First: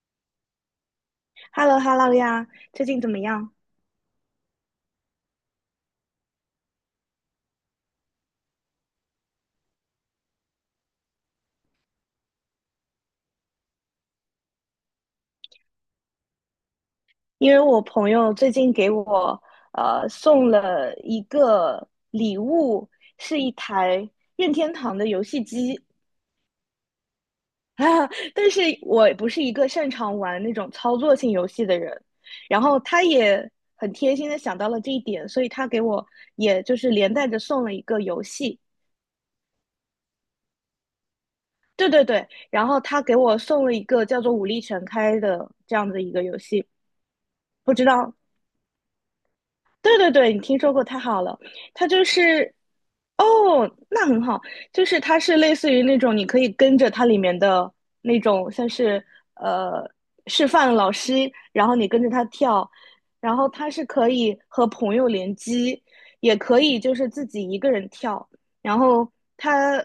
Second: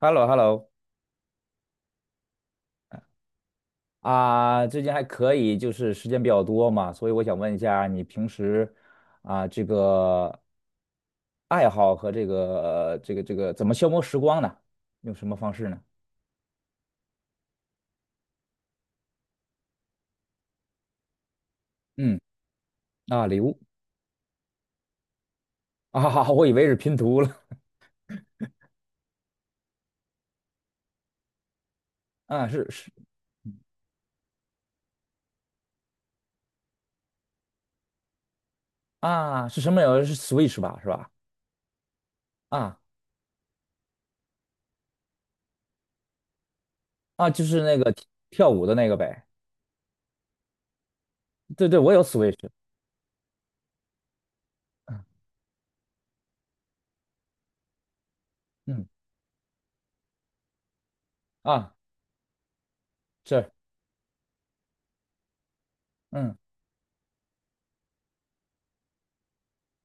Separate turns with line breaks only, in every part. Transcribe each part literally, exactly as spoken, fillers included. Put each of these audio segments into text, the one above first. h e l l o h e l l o
h e l l o h e l l o 呀，最近怎么样？
啊，最近还可以，就是时间比较多嘛，所以我想问一下，你平时啊，这个爱好和这个这个这个怎么消磨时光呢？用什么方式呢？
因为我朋友最近给我呃送了一个
嗯。
礼物，
啊，礼
是一
物。
台任天堂的游戏机。
啊，我以为是拼图了。
啊，但是我不是一个擅长玩那种操作性游戏的人，
啊，
然
是
后
是。
他也很贴心的想到了这一点，所以他给我也就是连带着送了一个游戏。
啊，是什么有是 Switch 吧，是吧？
对对对，然
啊
后他给我送了一个叫做《武力全开》的这样的一个游戏，
啊，就是
不
那
知
个
道。
跳舞的那个呗。
对对对，你听说过，太好了。
对对，
它
我有
就
Switch。
是，哦，那很好，就是
嗯
它是类似于那种你可以跟着它里面的那种，像
嗯。
是呃示范老师，然
啊，
后你跟着他跳，然后
是。
它是可以和朋友联机，也
嗯
可以就是自己一个人跳。然后它，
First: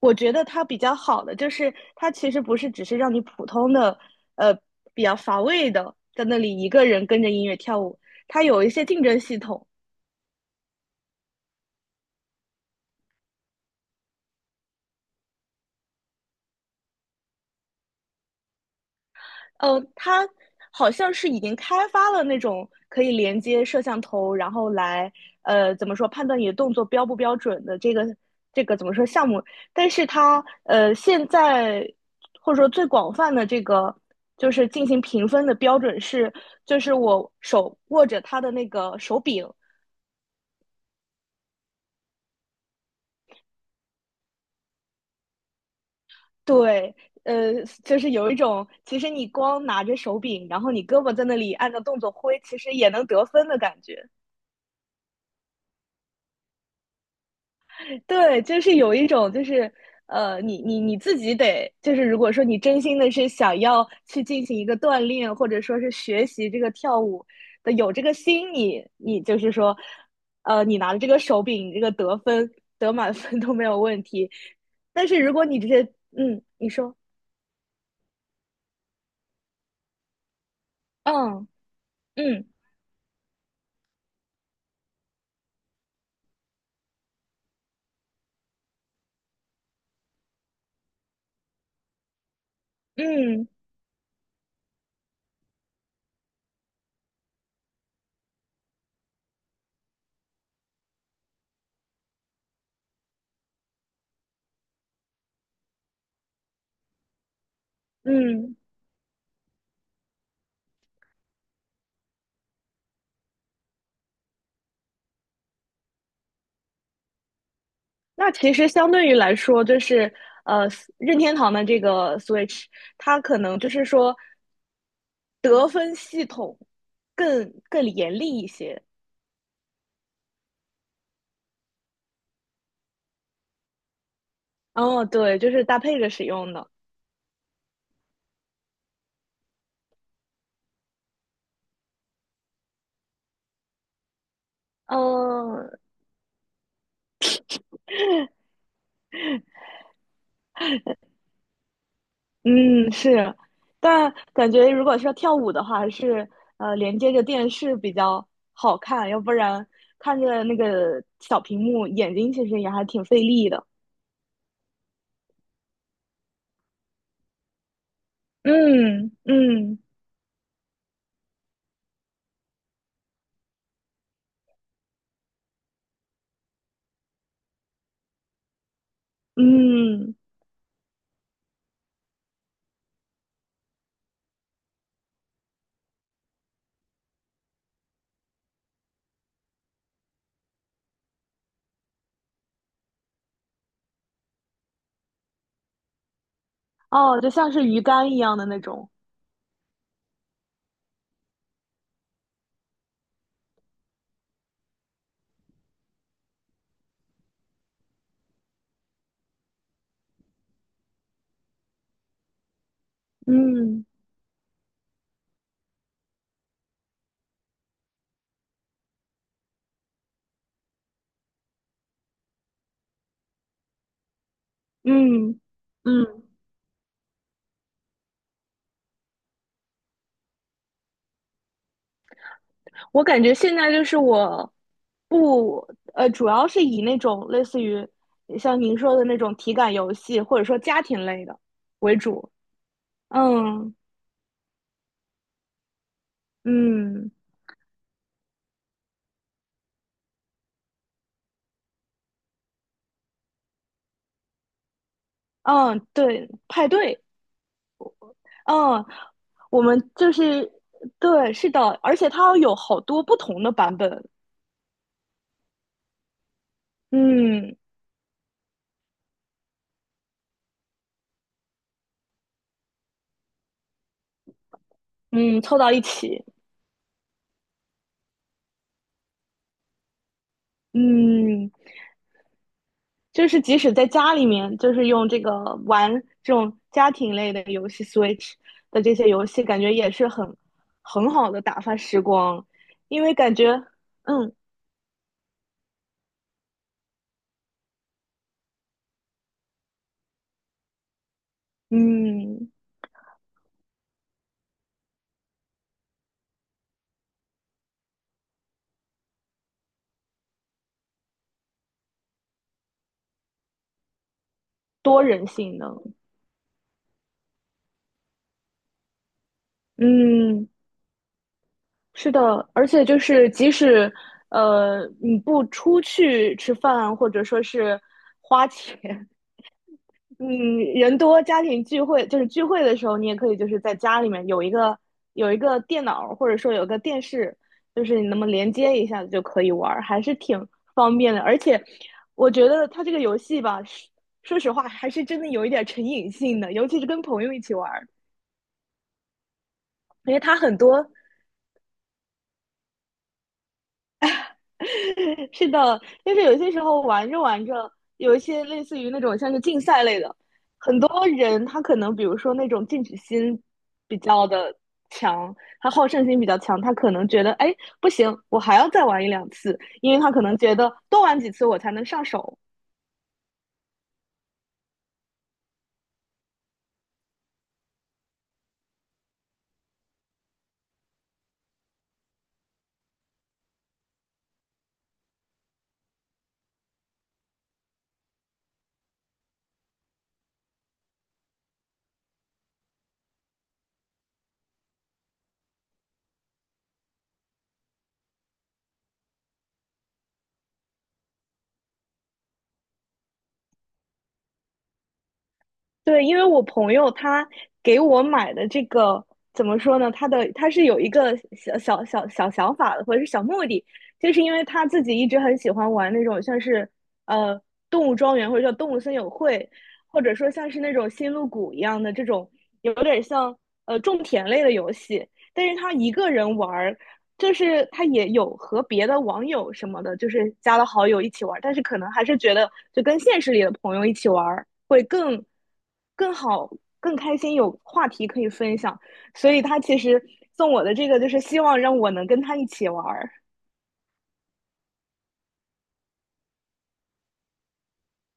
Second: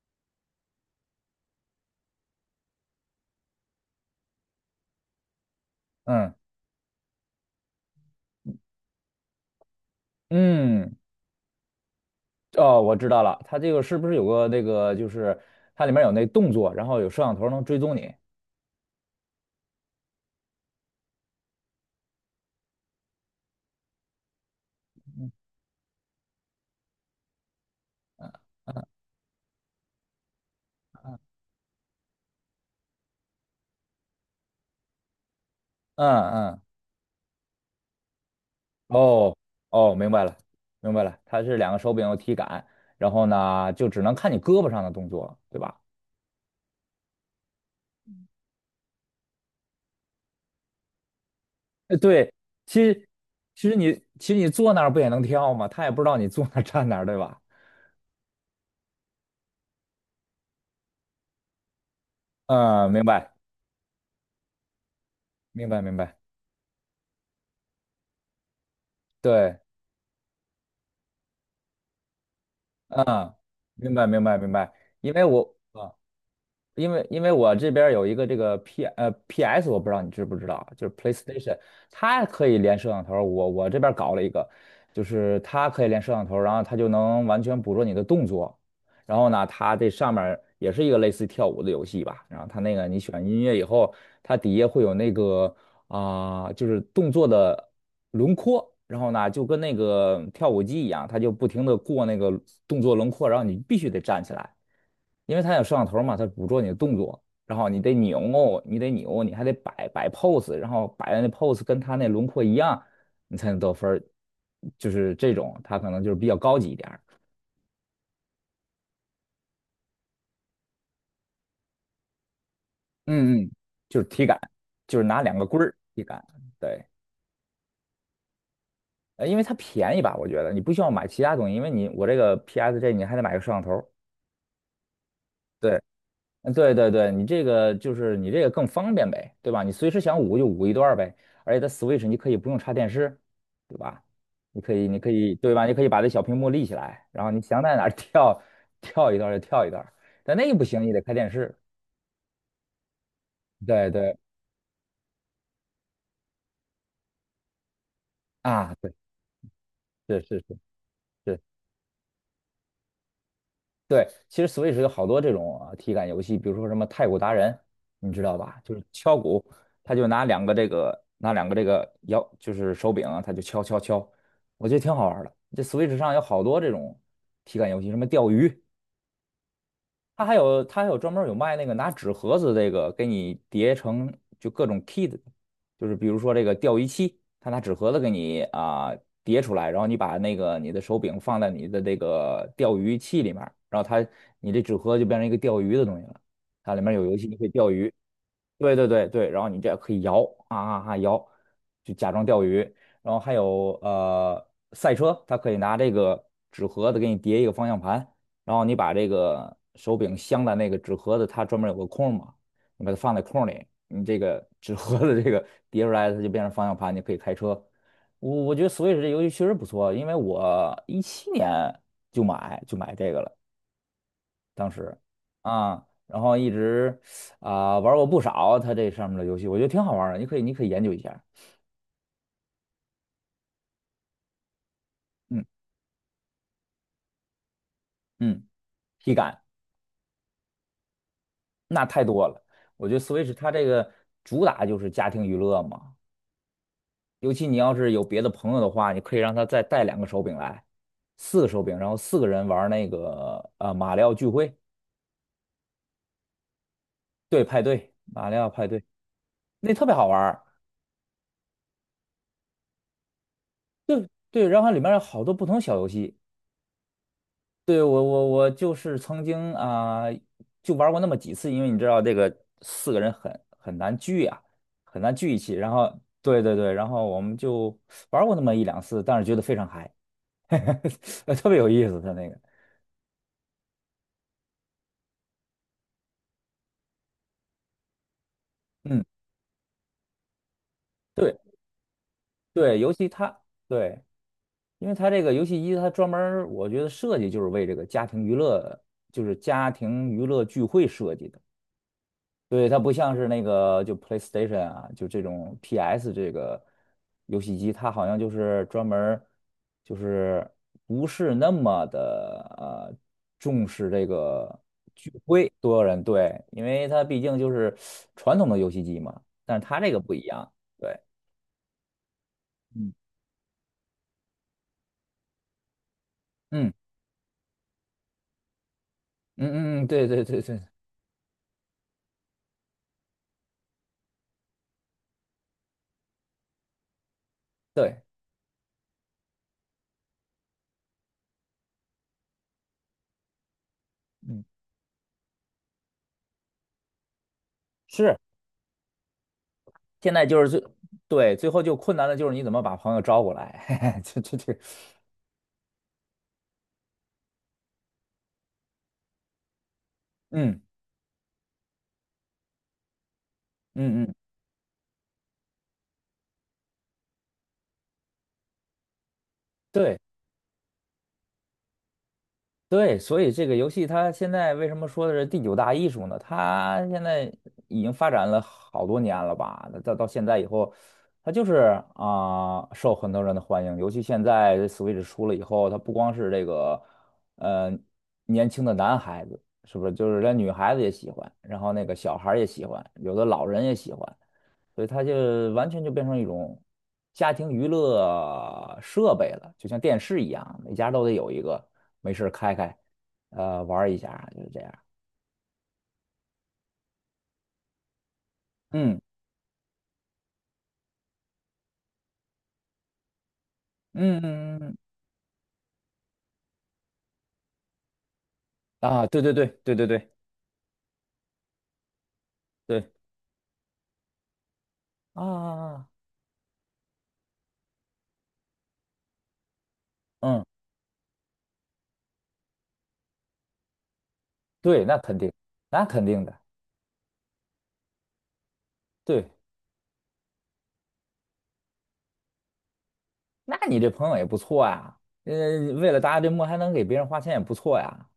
我觉得它比较好的就是它其实不是只是让你普通的呃比较乏味的在
嗯
那里一个人跟着音乐跳舞，它有一些竞争系统。
嗯。哦，我知道了，它这个是不是有个那个，就是它里面有那动作，然后有摄像头能追踪你。
呃，它好像是已经开发了那种可以连接摄像头，然后来呃怎么说判断你的动作标不标准的这个
嗯
这个怎么说项目，但是它呃现在或者说最广泛的这个就是进行评分的标准
嗯，
是，
嗯。
就是我手握着它的那个手
哦。
柄。
哦，明白了，明白了，它是两个手柄有体感，然后呢，就只能看你胳膊上的动作，对吧？
对。呃，就是有一种，其实你光拿着手柄，然后你胳膊在那里按照
呃，
动作
对，
挥，其实
其
也能
实
得分的
其实
感
你
觉。
其实你坐那儿不也能跳吗？他也不知道你坐那儿站哪儿，对吧？
对，就是有一种，就是呃，你你你自己得，就是如果说你真
嗯，
心
明
的是
白
想要去进行一个锻炼，或者
明
说
白
是
明白。
学习这个跳舞的，有这个心，你你就是
对，
说，呃，你拿着这个手柄，你这个得分得满
嗯，
分都没有
明
问
白明
题。
白明白。
但
因
是
为
如果
我。
你直接，
啊。
嗯，你
因
说，
为因为我这边儿有一个这个 P 呃 P S，我不知道你知不知道，就是
嗯
PlayStation，它可
嗯
以连摄像头儿我我这边儿搞了一个，就是它可以连摄像头儿然后它就能完全捕捉你的动作。然后呢，它这上面儿也是一个类似于跳舞的游戏吧。然后它那个你选音
嗯
乐以后，它底下会有那个啊、就是动作的轮廓，然后呢就跟那个跳舞机一样，它就不停的过那个动作轮廓，然后你必须得站起来，因为它有摄像头嘛，它捕捉你的动作，然后你得
嗯，
扭，你得扭，你还得摆摆 pose，然后摆的那 pose 跟它那轮廓一样，你才能得分儿，就是这种，它可能就是比较高级一点儿。
那其实相对于来说，就是呃，任天堂的这个 Switch,它可
嗯嗯，
能就是
就是
说
体感，就是拿两个棍
得
儿
分
体感。
系统
对。
更更严厉一些。
呃，因为它便宜吧，我觉得你不需要买其他东西，因为你我这个 P S 这你还得买个摄像头。
哦，对，就是搭
对。
配着使
嗯，
用的。
对对对，你这个就是你这个更方便呗，对吧？你随时想舞就舞一段儿呗，而且它 Switch 你可以不用插电视，对吧？你可以，你可以，对吧？
嗯
你可以把这小屏幕立起来，然后你想在哪儿 跳跳一段儿就跳一段儿。但那个不行，你得开电视。
嗯，是，
对
但
对。
感觉如果是要跳舞的话，还是呃连接着电视比较
啊，
好
对，
看，要不然看
是是
着
是
那
是。
个小屏幕，眼睛其实也还挺费力的。
对，其实 Switch 有好多这种啊体感游戏，比如说什么太鼓达人，你知道吧？就是
嗯
敲鼓，
嗯
他就拿两个这个拿两个这个摇，就是手柄啊，他就敲敲敲，我觉得挺好玩儿的。这 Switch 上有好多这种体感游戏，什么钓鱼，
嗯。
它还有它还有专门儿有卖那个拿纸盒子这个给你叠成就各种 kit，就是比如说这个钓鱼器，它拿纸盒子给你啊、叠出来，然后你把那个你的手柄放在你的这个钓鱼器里面儿然后它你这纸盒就变成一个钓鱼的东西了，它里面有游
哦，
戏，
就
你可以
像是
钓
鱼
鱼。
竿一样的那
对对
种。
对对，然后你这样可以摇啊啊啊摇，就假装钓鱼。然后还有呃赛车，它可以拿这个纸盒子给你叠一个方向盘，然后你把这个手柄镶在那个纸盒子，它专门有个空嘛，你把它放在空里，
嗯
你这个纸盒子这个叠出来，它就变成方向盘，你可以开车。我我觉得 Switch 这游戏确实不错，因为我一七年就买就买这个了，当时。
嗯
啊，然
嗯，
后一直啊、玩过不少它这上面的游戏，我觉得挺好玩的，你可以你可以研究一下。
我感觉现在就是我
嗯
不，呃，主要是以那种类似于
嗯，
像您说的
体
那种
感
体感游戏，或者说家庭类的
那
为
太多
主。
了，我觉得 Switch 它这
嗯
个主打就是家庭娱乐嘛，
嗯
尤其你要是有别的朋友的话，你可以让他再带两个手柄来，四个手柄，然后四个人玩那个呃马里奥聚会。
嗯，对，派对。
对，派对，马里奥派对，
嗯，我
那
们
特别好
就
玩儿。
是对，是的，而且它有好多不同的版本。
对对，然后里面有好多不同小游戏。
嗯
对，我我我就是曾经啊、就玩过那么几次，因为你知道这个四个人很很难聚啊，很难聚一
嗯，
起。
凑
然
到一
后
起。
对对对，然后我们就玩过那么一两次，但是觉得非常嗨，特
嗯。
别有意思，他那个。
就是即使在家里面，就是用这个玩这种家庭类的游戏，Switch 的这
嗯。
些游戏，感觉也是很很好
对。
的打发时光，
对，尤
因
其
为感
它
觉，
对，
嗯
因为它这个游戏机它专门儿我觉得设计就是为这个家庭娱乐，就是家庭娱乐聚会设计的。
嗯，
对，它不像是那个就 PlayStation 啊，就这种 P S 这个游戏机，它好像就是专门儿就是不是那么的呃重视这个
多
聚
人
会
性的，
多人对，因为它毕竟就是传统的游戏机嘛，但是它这个不一
嗯，
样。对，
是的，而且
嗯
就是即使呃你不出去吃
嗯
饭，或者说是花钱，
嗯嗯。嗯，对对对
嗯，
对
人多家庭聚会就是聚会的时候，你也可以就是在家里面有一个有一个电脑，或者说有个电视，就是
对。
你那么连接一下子就可以玩儿，还是挺方便的。而且我觉得它这个游戏吧，说说
嗯，
实话还是真的有一点儿成瘾性的，尤其是跟朋友一起玩儿，
是，现
因为
在
它
就是
很
最，
多。
对，最后就困难的就是你怎么把朋友招过来，这这这，
是的，但是有些时候玩着玩着，有一些类似于那种像是竞赛类的，
嗯
很多人他可能比如说那种进取心比
嗯嗯，
较的强，他好胜心比较强，他可能觉得哎不行，我还要再玩一两次，因
对
为他可能觉得多玩几次我才能上手。
对，所以这个游戏它现在为什么说的是第九大艺术呢？它现在已经发展了好多年了吧？到到现在以后，它就是啊、受很多人的欢迎，尤其现在 Switch 出了以后，它不光是这个呃年轻的男孩子，是不是？就是连女孩子也喜欢，然后那个小孩儿也喜欢，有的老人也喜欢。所以它就完全就变成一种家庭娱乐设备了，就像电视一样，每家都得有一个，没事儿开开，呃，玩儿一下，就是这样。
对，因为我朋友他给我买的这
嗯
个怎么说呢？他的他是有一个小小小小想法的，或者是小目的，就
嗯
是
嗯
因为
嗯。
他
嗯
自己一直很喜欢玩那种像是呃动物庄园或者叫动物森
啊，
友
对对对
会，
对对
或
对
者说像是那种星露谷一样的这种有
对。
点像呃种田类的游戏，
啊，啊
但是
啊
他
啊。
一个人玩儿，就是他也有和别的网友什么的，就是
嗯，
加了好友一起玩儿，但是可能还是觉得就跟现实里的朋友一起玩儿。会
对，那肯
更
定，那肯
更
定的。
好、更开心，有话题可以分享。
对，
所以他其实送我的这个，就是希望让我能跟他一起玩儿。
那你这朋友也不错呀，呃，为了达这目还能给别人花钱也不错呀。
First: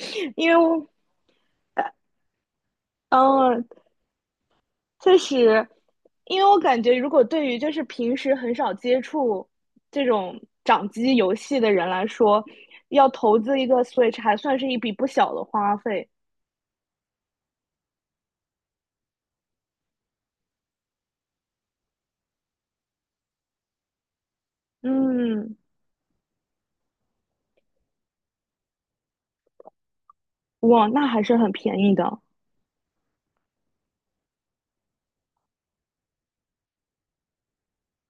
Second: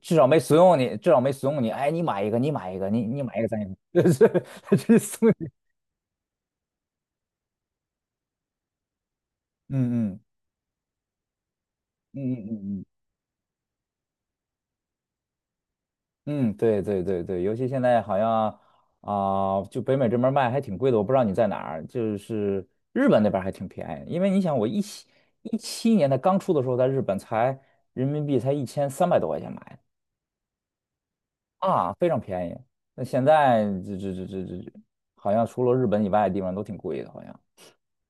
至少 没
因
怂
为
恿
我，
你，至少没怂恿你。哎，你买一个，你买一个，你你买一个，咱
嗯，
也 这对这是
确
怂送你。
实，因为我感觉，如果对于就是平时很少接触这
嗯嗯
种掌机游戏的人来
嗯
说，
嗯嗯。
要投资一个 Switch 还算是一笔不小的花费。
嗯，嗯，对对对对，尤其现在好像啊、就北美这边儿卖还挺贵的，我不知道你在哪儿，就是日本那边儿还挺便宜，因为你想，我一七一
嗯，
七年它刚出的时候，在日本才人民币才一千三百多块钱买
哇，那还是很
的
便
啊，
宜
非常
的。
便宜。那现在这这这这这，好像除了日本以外的地方都挺贵的，好像。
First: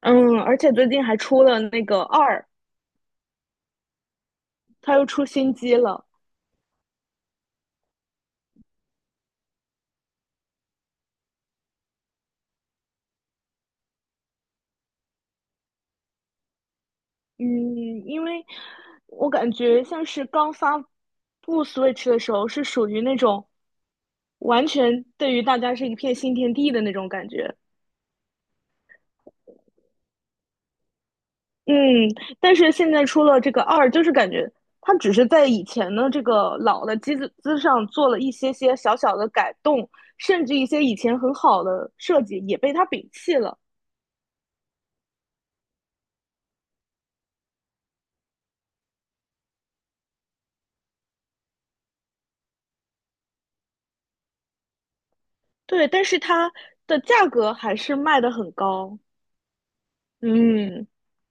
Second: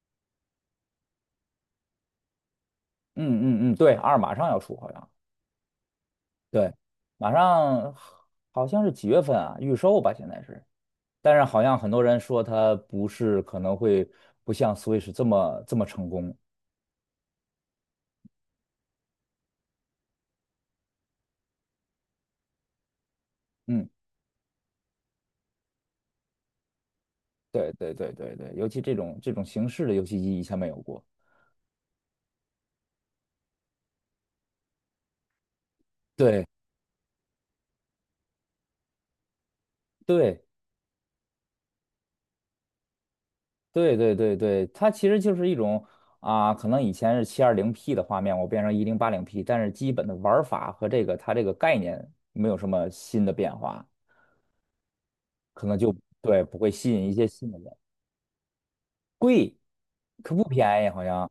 嗯，而且最近还出了那个二，
嗯嗯嗯，对，二马上要出，好
它又
像
出新机了。
对，马上好像是几月份啊？预售吧，现在是。但是好像很多人说它不是，可能会不像 Switch 这么这么成功。
嗯，因为我感觉像是刚发布 Switch 的时候，是属于那种
嗯，
完全对于大家是一片新天地的那种感觉。
对对对对对，尤其这种这种形式的游戏机以前没有过。
嗯，但是现在出了这个二，就是感觉它只是在以前的这
对
个老的机子之上做了一些些小小的改动，
对
甚至一些以前很好的设计也被它摒弃了。
对对对对，它其实就是一种啊、可能以前是 七二零 P 的画面，我变成 一零八零 P，但是基本的玩法和这个它这个概念没有什么新的变化，可能
对，
就
但是
对
它
不会吸
的
引一些
价
新
格
的
还
人。
是卖得很高。
贵，可不便
嗯，
宜，好像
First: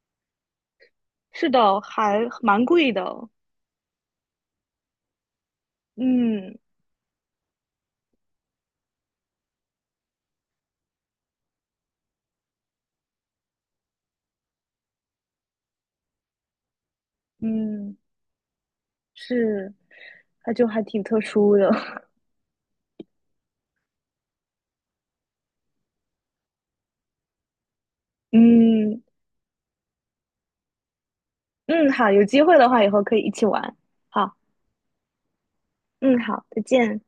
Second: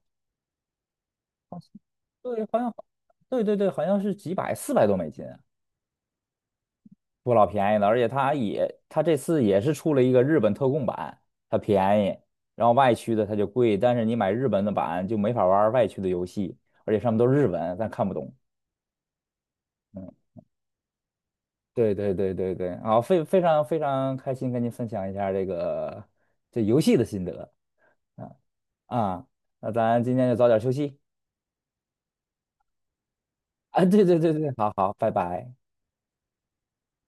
是的，还
对，好
蛮
像
贵的。
对对对，好像是几百四百多美金。
嗯。
不老便宜的，而且它也，它这次也是出了一个日本特供版，它便宜，然后外区的它就贵，但是你买日本的版就没法玩外区的游戏，而且上面都是日文，咱
嗯，
看不懂。
是，
嗯，
它就还挺特殊的。
对 对对对对，好，非非常非常开心跟您分享一下这个这游戏的心得。嗯。
嗯
啊，那咱今天就早点休息。
嗯，好，有机会的话以后可以一起玩。
啊，对对对
好，
对，好好，拜拜。
嗯，好，再见。